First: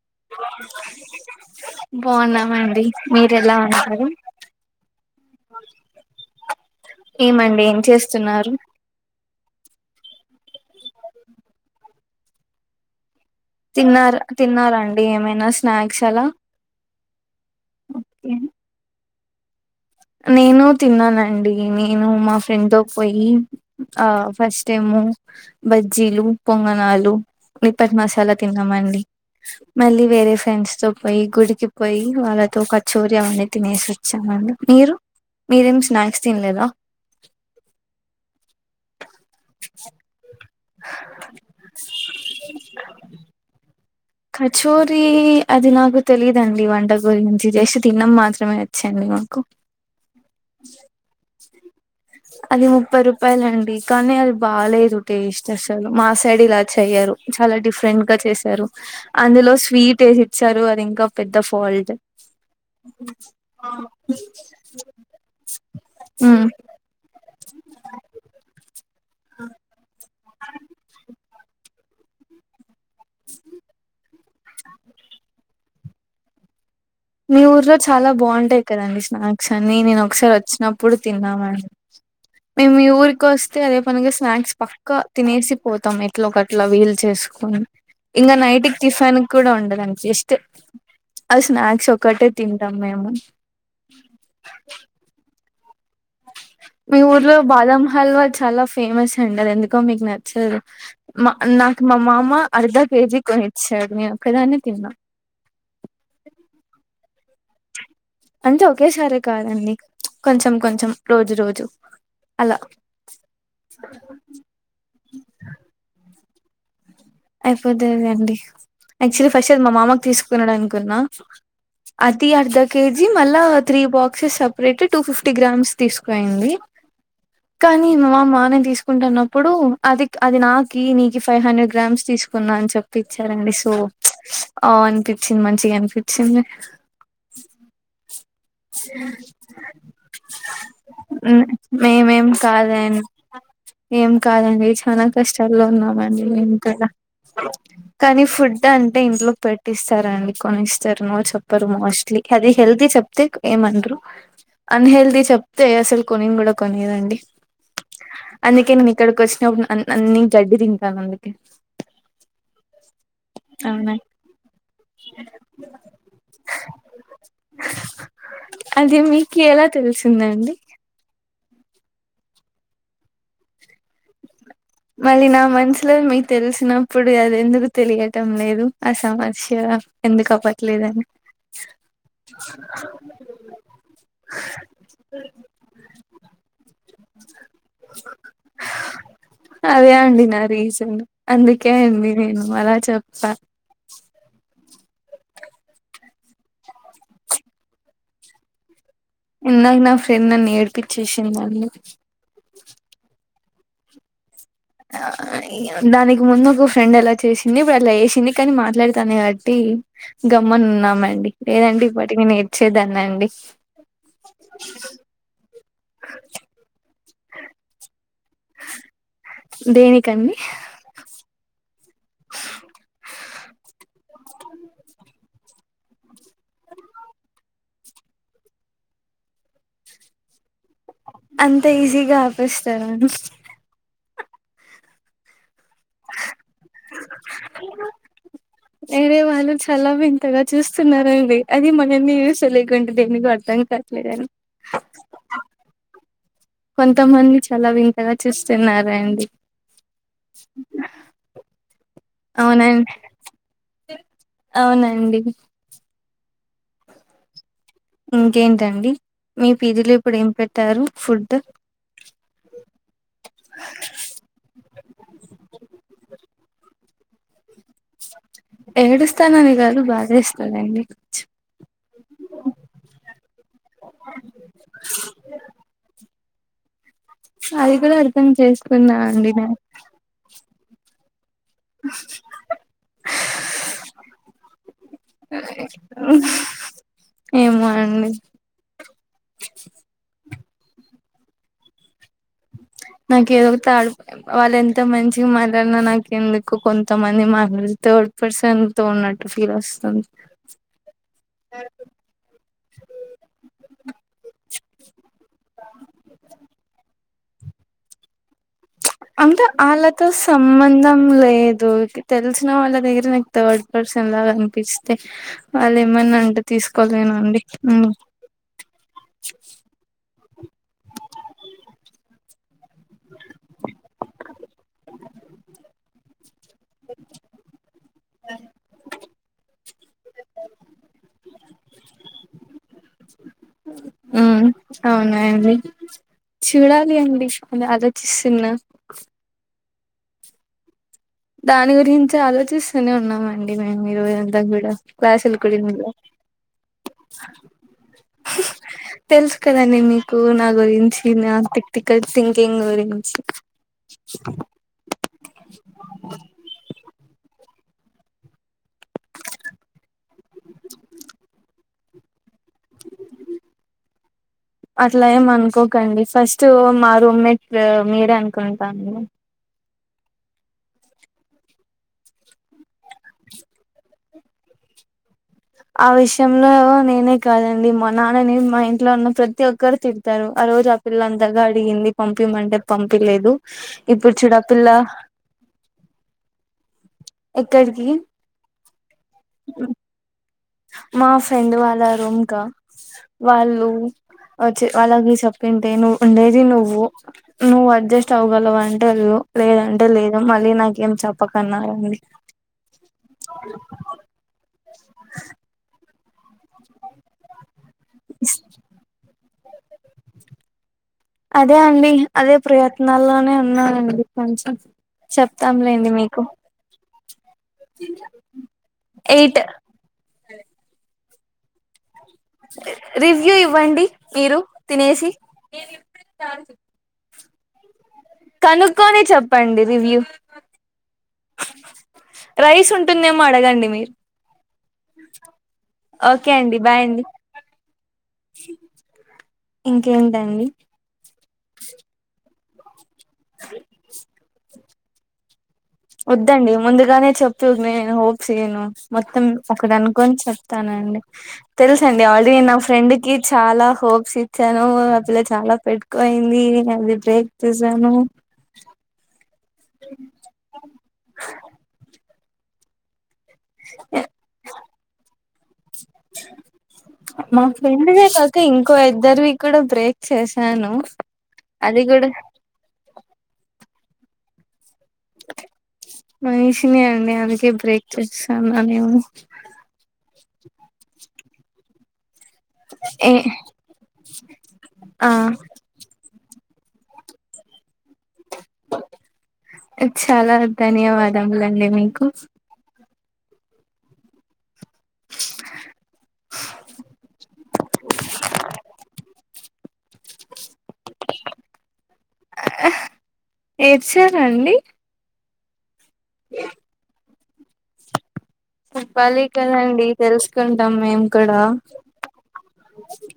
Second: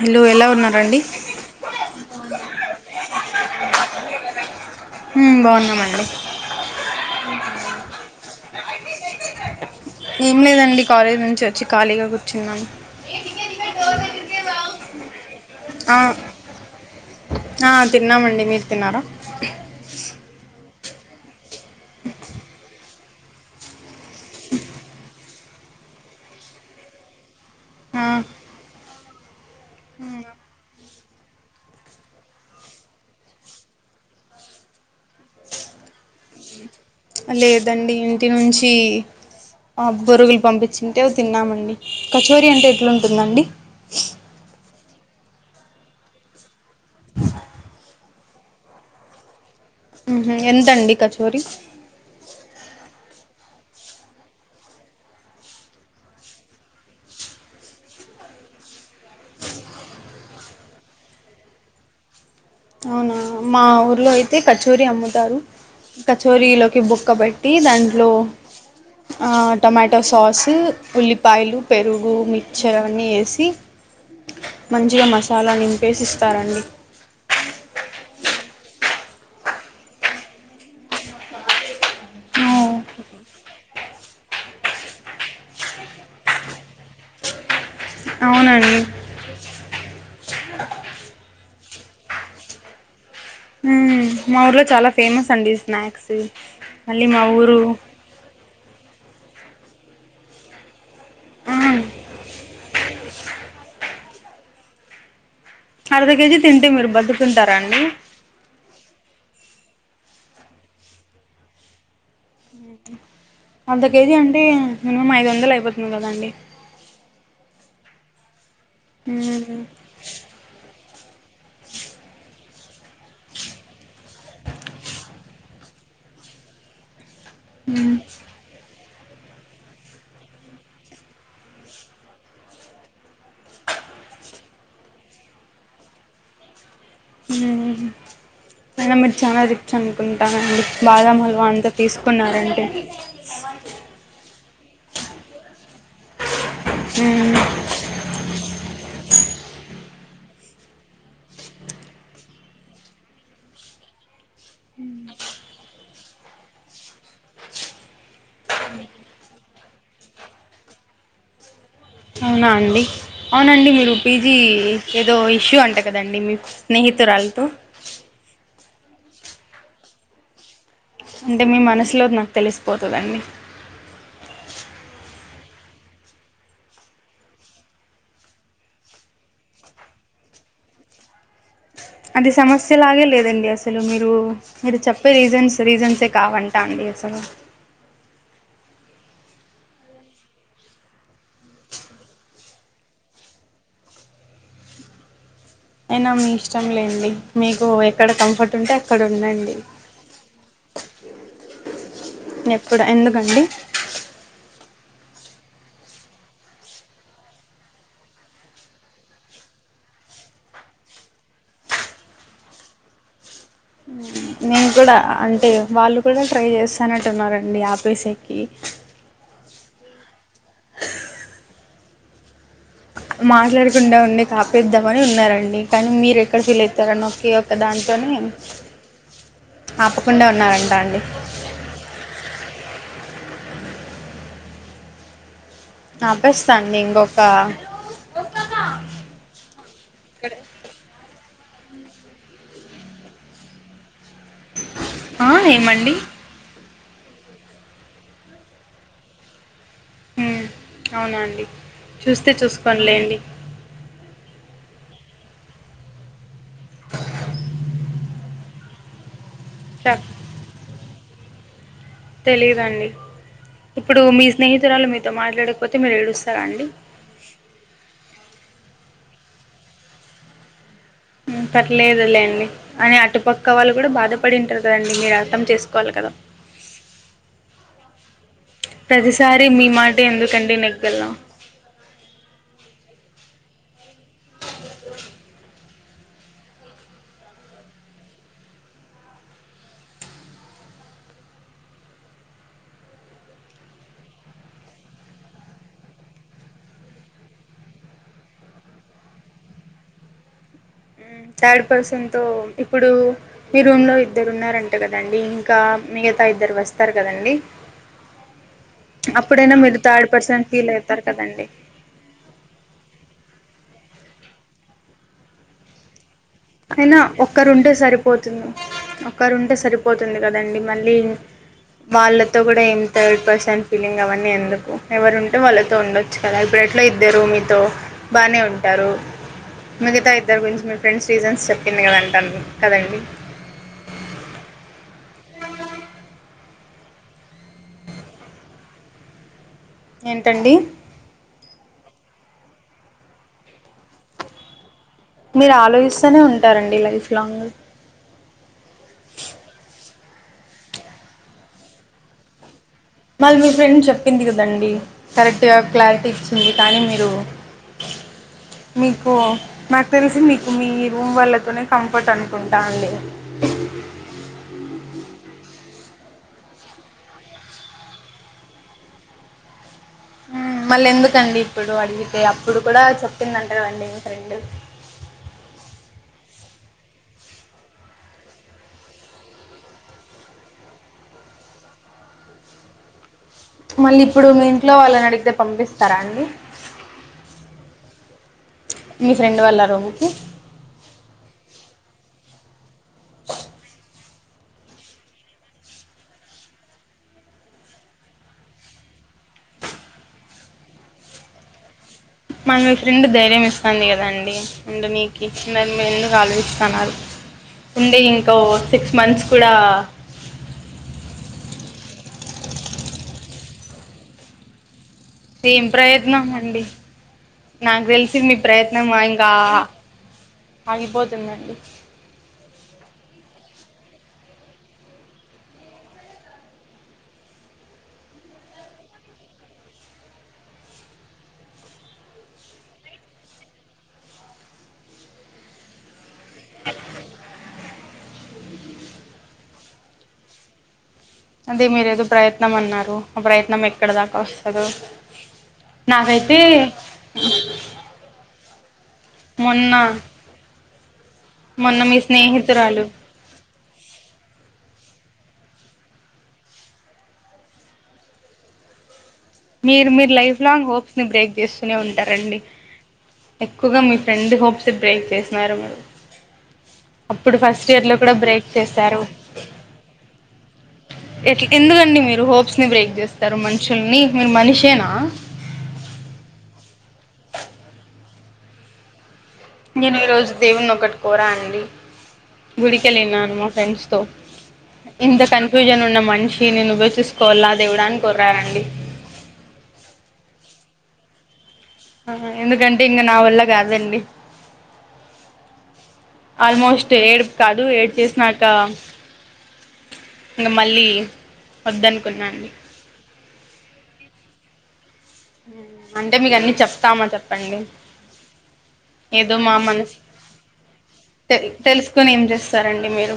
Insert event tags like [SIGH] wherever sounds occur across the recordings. Hello ఎలా ఉన్నారండి. బాగున్నామండి మీరు ఎలా ఉన్నారు? ఉమ్ బాగున్నామండి. ఏమండి ఏం చేస్తున్నారు ఏం లేదండి కాలేజీ నుంచి వచ్చి ఖాళీగా కూర్చున్నాం. తిన్నార తిన్నారండి ఏమైనా ఆ స్నాక్స్ అలా ఆ తిన్నామండి మీరు తిన్నారా నేను తిన్నానండి నేను మా ఫ్రెండ్ తో పోయి ఆ ఫస్ట్ ఏమో బ జ్జీలు పొంగనాలు నిప్పటి ఆ మసాలా తిన్నామండి. మళ్ళీ వేరే ఫ్రెండ్స్ తో పోయి గుడికి పోయి వాళ్ళతో కచోరి అవన్నీ తినేసి వ చ్చామండి మీరు మీరేమి స్నాక్స్ తినలేదా లేదండి ఇంటి నుంచి ఆ బొరుగులు పంపి చింటెల్ తిన్నామండి కచోరీ అంటే ఎట్లుంటుందండి చోరీ అది నాకు తెలీదండి వంట గురించి చేసి తినం మాత్రమే వచ్చాండి మాకు ఉహు ఎంతండి కచోరీ అది ముప్పై రూపాయల అండి కానీ అది బాలేదు టేస్ట్ అసలు మా సైడ్ ఇలా చెయ్యరు చాలా డిఫరెంట్ గా చేసారు అందులో స్వీట్ వేసి ఇచ్చారు అది ఇంకా పెద్ద ఫాల్ట్ [INAUDIBLE] మా ఊర్లో అయితే కచోరీ అమ్ముతారు ఉమ్ కచోరీలోకి బుక్క బెట్ టిస్ అందులో ఆ టొమాటోస్ కోసి ఉల్లిపాయలు పెరుగు మిక్చర్ అన్నీ వేసి మంచిగా మసాలా నింపేసి ఇస్తారండి మీ ఊర్లో చాలా బాగుంటాయి కదండి స్నాక్స్ అన్ని నేను ఒకసారి వచ్చినప్పుడు తిన్నామండి మేము మీ ఊరికి వస్తే అదే పనుగా స్నాక్స్ పక్కా తినేసి పోతాం ఎట్ల ఒకట్లా వీలు చేస్ ఇంకా నైట్ అవునండి టిఫిన్ కూడా ఉండధన్ జస్ట్ అ స్నాక్స్ కట్టే తింటాం మేము మ్మ్ మా ఊర్లో చాలా ఫేమస్ అండి స్నాక్స్ మీ మళ్ళీ మా ఊర్లో ఊరు బాదం హల్వా చాలా ఫేమస్ అండి అది ఎందుకో మీకు నచ్చదు మా మ్మ్ నాకు మా మామ అర్ధ కేజీ కొనిచ్చాడు నేను ఒకదానే తిన్నా అర్ధ కేజీ తింటే మీరు బతుకుంటారాండి అంటే ఒకేసారే కాదండి కొంచెం కొంచెం రోజు రోజు అలా అర్ధ కేజీ అంటే మినిమం ఐదు వందలు అయిపోతుంది కదండి అయిపోతదండి యాక్చువల్లీ ఫస్ట్ అది మ్మ్ మా మామకు తీసుకున్నాడు అనుకున్నా అది అర్ధ కేజీ మళ్ళా three boxes separate two fifty grams తీసుకుయింది కానీ మ్మ్ మా మానే తీస్ కుంటున్నప్పుడు అది అది నాకి నీకి ఫైవ్ హండ్రెడ్ గ్రామ్స్ తీసుకున్న అని చెప్పి వచ్చారండి సో ఆ అనిపించింది మంచిగా అనిపించింది ఉహు నేను మీరు చాలా రిచ్ అనుకుంటానడి బాదమలు అంతా మేమేం తీసుకున్నారంటే కాదండి ఏం కాదండి చనా కష్టాల్లో ఉన్నా మ ఇంకా మ్మ్ కానీ ఫుడ్ అం టె ఇంట్లో పెట్టిస్తారుండి కొనిస్తారు నో చెప్పరు మోస్ట్లీ అది హెల్తీ చెప్తే ఏమన్రూ అన్హెల్దీ చెప్తే అసలు కొనింకూడ కొనియదండి అందుకే నేను ఇక్కడికి వచ్చినప్పుడు నీన్ గడ్డి తింటాను అందుకే అవునా అండి అవునండి మీరు అవునా పీజీ ఏదో ఇష్యూ అంట కదండి మీ స్నేహితురా రాళ్తో అది మీకెలా తెలిసిందండి అంటే మీ మనసులో నాకు తెలిసిపోతదండి మళ్ళీ నా మనసులో మీకు తెలిసినప్పుడు అది ఎందుకు తెలియటం లేదు ఆ సమస్య ఎందుకు అవట్లేదని అ అది సమస్యలాగే లేదండి అసలు మీరు మీరు చెప్పే రీజన్స్ రీజన్సే కావంటా అండి [UNINTELLIGIBLE] అదే అండి నా రీజన్ అందుకే అండి నేను అలా చెప్పా [INAUDIBLE] అయినా మీ ఇష్టంలేండి మీకు ఎక్కడ కంఫర్ట్ ఉంటే అక్ అక్కడుడండి ఇందాక నా ఫ్రెండ్ నన్ను ఏడిపిచ్చేసిందండి న ఎప్పుడ ఎందుకండి ఆ ఇగా దానికి ముందు ఒక ఫ్రెండ్ అలా చేసింది ఇప్పుడు అట్ల ఎశింది కాని మాట్లాడతానే కాట్టి గమ్మున్ ఉన్నామండి లేదంటే ఇప్పటికిని నేడ్చేదాన్ని అండి ఉ నేను కూడా అంటే వాళ్ళు కూడా ట్రై చేస్తానట్టున్నారండి ఆపేసేకి దేనికన్ని మాట్లాడకుండా ఉండి కాపేద్దామని ఉన్నారండి కానీ మీరు ఎక్కడ ఫీల్ అయితరో అని ఒకే ఒక దాంట్ కొని ఆపకుండా ఉన్నారంటా అండి అంత ఈజీగా ఆపెస్తార నపెస్తా అండి ఇంకొక మే బీ వాళ్ళు చాలా వింతగా చూస్తున్నారండి అది [UNINTELLIGIBLE] దేనికో అర్థం కావట్లేదని ఆ ఏమండి కొంతమంది చాలా వింతగా చూస్తున్నారండి ఉ అవునండి చూస్తే అవునండి చూసుకోనిలేండి అవునండి అ ఇంకేంటండి మీ పీజి లో చెప్ ఇప్పుడు ఏం పెట్టారు ఫుడ్ తెలిదండి ఇప్పుడు మీ స్నేహితురాలు మీతో మాట్లాడకపోతే మీరు ఏడుస్తార అండి ఎడుస్తానని గాదు బాదేస్తాదండి ఉమ్ పర్లేదులే అండి అయిన అటుపక్క వాళ్ళు కూడా బాధపడింటారు కదండి మీరు అర్థం చేసుకోవాలి కదా అది కూడా అర్థం చేసుకున్నా అండి ప్రతిసారి నేను మీ మాటె ఎందుకండి నెగ్గల్లా [INAUDIBLE] అ ఏమోనండి అ నాకు ఏదో త వాళ్ళు ఎంత మంచిగా మాట్లాడిన నాకు ఎందుకు కొంతమంది మాట్లాడితో పర్సన్ తో ఉన్నట్టు ఫీల్ వస్తుంది ఉమ్ థర్డ్ పర్సన్ తో ఇప్పుడు మీ రూమ్ లో ఇద్దరు ఉన్నారంట కదండి ఇంకా మీ మిగతా ఇద్దరు వస్తారు కదండి అంత అప్పుడైనా మీరు అళ్ళతో థర్డ్ పర్సన్ ఫీల్ సంబంధం అవుతారు కదండి లేదు తెలిసిన వాళ్ళ దగ్గర్నె నీక్ తోడ్ పర్సన్లాగానిపిస్తే వాళ్ళు ఏమన్నా అం అయినా ఒక్కరుంటే సరిపోతుంది ఒక్కరుంటే సరిపోతుంది కదండి మళ్ళీ వాళ్ళతో కూడా ఏం థర్డ్ పర్సన్ ఫీలింగ్ అవన్నీ ఎందుకు ఎవరు ఉంటే వాళ్ళతో ఉండొచ్చు కదా ఇప్పుడెట్ల ఇద్దరు మీతో బాగానే ఉంటారు మిగతా ఇద్దరు [UNINTELLIGIBLE] మీ ఫ్రెండ్స్ రీజన్స్ చెప్పింది కదాంటన్లు కదండి ఉమ్ అవునా అండి చూడాలి అండి అది ఆలోచిస్తున్న ఏంటండి దాని గురించే ఆలోచిస్తూనే ఉన్నామ [UNINTELLIGIBLE] క్లాస్ లు మీరు కుడి ముందు ఆలోచిస్తూనే ఉంటారండి లైఫ్ లాంగ్ తెలుసు కదండి మీకు నా గురించి నా ప్రిక్టికల్ థింకింగ్ గురిం మల్ మీ ఫ్రెండ్ చెప్పింది కదండి కరెక్ట్గా క్లారిటీ ఇచ్చింది కానీ మీరు [INAUDIBLE] మీకు నాకు తెలిసి మీకు మీ రూమ్ వాళ్లతోనే కంఫర్ట్ అనుకుంటా అండి [INAUDIBLE] అట్లా ఏమ్ అనుకోకండి ఫస్ట్ మా రూమ్మేట్ మీరే అనుకుంటాను మళ్ళి ఎందుకండి ఇప్పుడు అడిగితే అప్పుడు కూడా చెప్పింది అంటారు అండి ఫ్రెండ్ [INAUDIBLE] ఆ విషయంలో నేనే కాదండి మా నాన్నని మా ఇంట్లో ఉన్న ప్రతి ఒక్కరు తిడతారు అ రోజు ఆ పిల్ల అంతగా అడిగింది పంపిమంటే పంపీ లేదు మళ్ళి ఇప్పుడు మీ ఇంట్లో వాళ్ళని అడిగితే పంపిస్తారా అండి ఎక్కడికి మీ ఫ్రెండ్ వాళ్ళ రూమ్ కి మా ఫ్రెండ్ వాళ్ళ రూమ్ కా వాళ్ళు ఒచ్చి వాళ్ళ నీ సెప్పింతే నువ్ ఉండేది నువ్వు, నువ్వు అడ్జస్ట్ అవగలవు అంటే వెళ్ళు. లేదంటే లేదు మళ్ళీ నాకేం చెప్పకన్నారండి మళ్ మీ ఫ్రెండ్ ధైర్యం ఇస్తాంది గదా అండి ఉండనీకి నే మెందుకు ఆలోచిస్తాన్నారు ఉండే ఇంకో సిక్స్ మంత్స్ కుడా అదే అండి అదే ప్రయత్నాల్లోనే ఉన్నానండి కొంచెం ఏం చెప్తాంలేండి ప్రయత్నం మీకు అండి నాక్ తెలిసి నీ ప్రయత్నమా ఇంకా ఎయిట్ ఆహ ఆగిపోతుందండి రివ్యూ ఇవ్వండి మీరు తినేసి కనుక్కోని చెప్పండి రివ్యూ రైస్ ఉంటుందేమో అడగండి మీరు ఓకే అండి బాయ్ అండి ఇంకేంటండి అదే మీరు ఏదో ప్రయత్నం అన్నారు ఆ ప్రయత్నం ఎక్కడ దాకా ఒస్తదో ఒద్దండి ముందుగానే చెప్పు నేను హోప్స్ ఈయను మొత్తం మొన్న ఒకడనుకొని చెప్త తానండి మొన్న మీ తెలుసండి ఆల్రెడీ నా స్నేహితురాలు ఫ్రెండ్ కి చాలా హోప్స్ ఇచ్చానూ ఆ పిల్ల [INAUDIBLE] చాలా పెట్టుకుయింది అది బ్రేక్ చేసాను మీరు మీరు లైఫ్ లాంగ్ హోప్స్ ని బ్రేక్ జేస్సునే ఉంటారండి ఎక్కువగా మీ ఫ్రెండ్ హోప్స్ బ్రేక్ చేసినారు మీరు అప్పుడు మా ఫస్ట్ ఇయర్ ఫ్రెండ్ లో దే కూడా కాక బ్రేక్ ఇంకో చేశారు ఇద్దరివి కూడా బ్రేక్ చేశాను ఎట్ల్ అది ఎందుకండి కూడా మీరు హోప్స్ ని బ్రేక్ జేస్తారు మనుషుల్ని మీరు మనిషేనా మనిషినే అండి అందుకే బ్రేక్ చేసాన్న నేను నేను ఈ రోజు దేవున్ని ఒకటి కోరా అండి ఏ గుడికెళ్ళిన్నాను మా ఫ్రెండ్స్ తో ఆ ఇంత కన్ఫ్యూజన్ ఉన్న మనిషి ఈన్ని నువ్వే చసుకోవాల్లా దేవుడా అన్ చాలా ధన్యవాదములండి మీకు ఇంగ నా వల్ల గాదండి ఆల్మోస్ట్ ఏడుప్ కాదు ఏడ్చేసినాక ఇంగ మళ్ళీ ఒద్దనుకున్నా అండి ఏడ్సారా అండి అంటే మీకు అన్నీ చెప్తామా చెప్పండి చెప్పాలి ఏదో మా కదండి మనసు తెలుసుకుంటాం మేము తె కూడా తెలుసుకొని ఏం చేస్తారండి మీరు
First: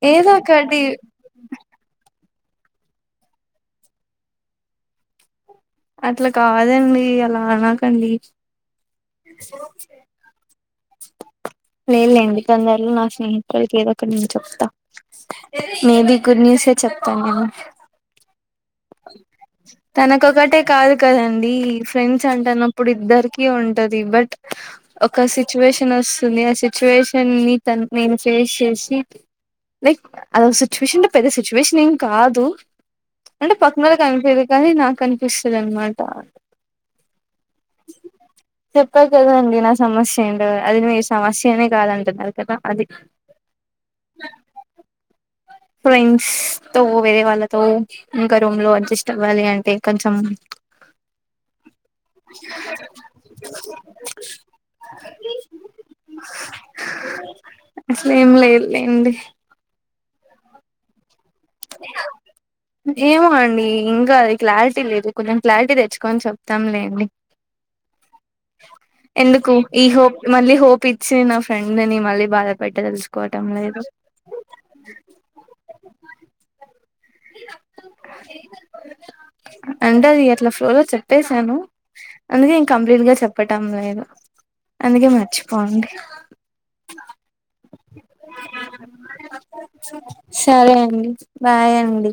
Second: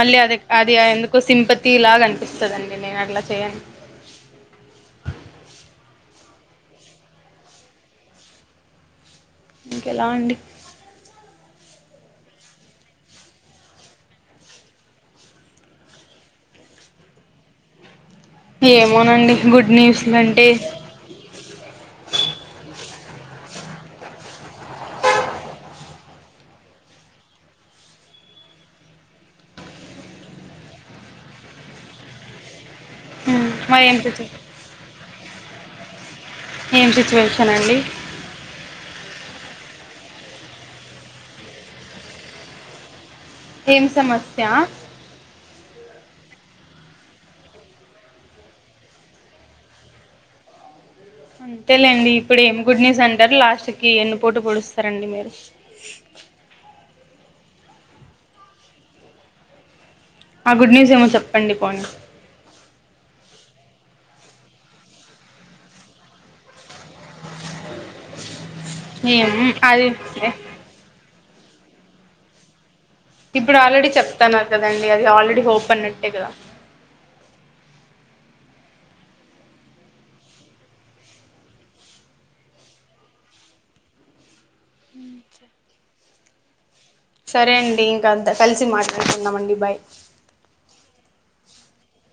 మళ్ళీ ఏదో అదె అది ఒకటి ఆ ఎందుకో సింపతి లాగా అనిపిస్ స్తదండి నేను అట్ల చేయన్ అట్లా కాదండీ అలా అనకండీ ఇంకెలా అండి లేలేండి తొందర్లో నా స్నేహితుల్కి ఏదో ఒకటి నేను చెప్తా మే బి గుడ్ న్యూసే చెప్తానేమొ ఏమోనండి గుడ్ న్యూస్లు అంటే తనకొకటే కాదు కదండి ఫ్రెండ్స్ అంట అన్నం ఇప్పుడు ఇద్దరికి ఉంటది బట్ ఒక సిచ్యువేషన్ వస్తుంది ఆ సిచ్యువేషన్ ని త నేను చేసేసి లైక్ అద ఒక సిచ్యువేషన్ అంటే పెద్ద సిచ్యువేషన్ ఏం కాదు అంటే మరి ఏం పక్క సిచ్యు అనిపియ్యది కానీ నాకు అనిపిస్తుంది అనమాట ఏం సిచ్యువేషన్ అండి చెప్పాను కదండీ నా సమస్య అండ్ అది సమస్యనే కాదంటన్నారు కథ అది ఏం సమస్య ఫ్రెండ్స్ తో వేరే వాళ్ళతో ఇంకా రూమ్ లో అడ్జస్ట్ అవ్వాలి అంటే కొంచెం అవునా అంతేలేండి ఇప్పుడు ఏం గుడ్ న్యూస్ అంటారు లాస్ట్ కి ఎన్నుపోటు పొడుస్తారండి మీరు పిల్లల సౌండ్ అసలే ఏం లేదు లేండి ఆ గుడ్ న్యూస్ ఏమో చెప్పు ఏమో అండి ఇంకా అది క్లారిటీ లేదు కొంచెం క్లారిటీ తెచ్చుకొని చెప్తాంలేండి ఏం ఎందుకు ఈ అది హోప్ మళ్ళీ హోప్ ఇచ్చిన నా ఫ్రెండ్ ని మళ్ళీ బాధపేట్ ఇప్పుడు ఆల్రెడీ చెప్తన్నారు కదండి అది ఆల్రెడీ హోప్ అన్నట్టే కదా అంట అది అట్లా ఫ్లోలో చెప్పేసాను అందుకే ఇంక కంప్లీట్ గా చెప్పటం లేదు అందుకే మర్చిపోవండి సరే అండి ఇంకా అంత కలిసి మాట్లాడుతుందమండి బాయ్ సరే అండి బాయ్ అండి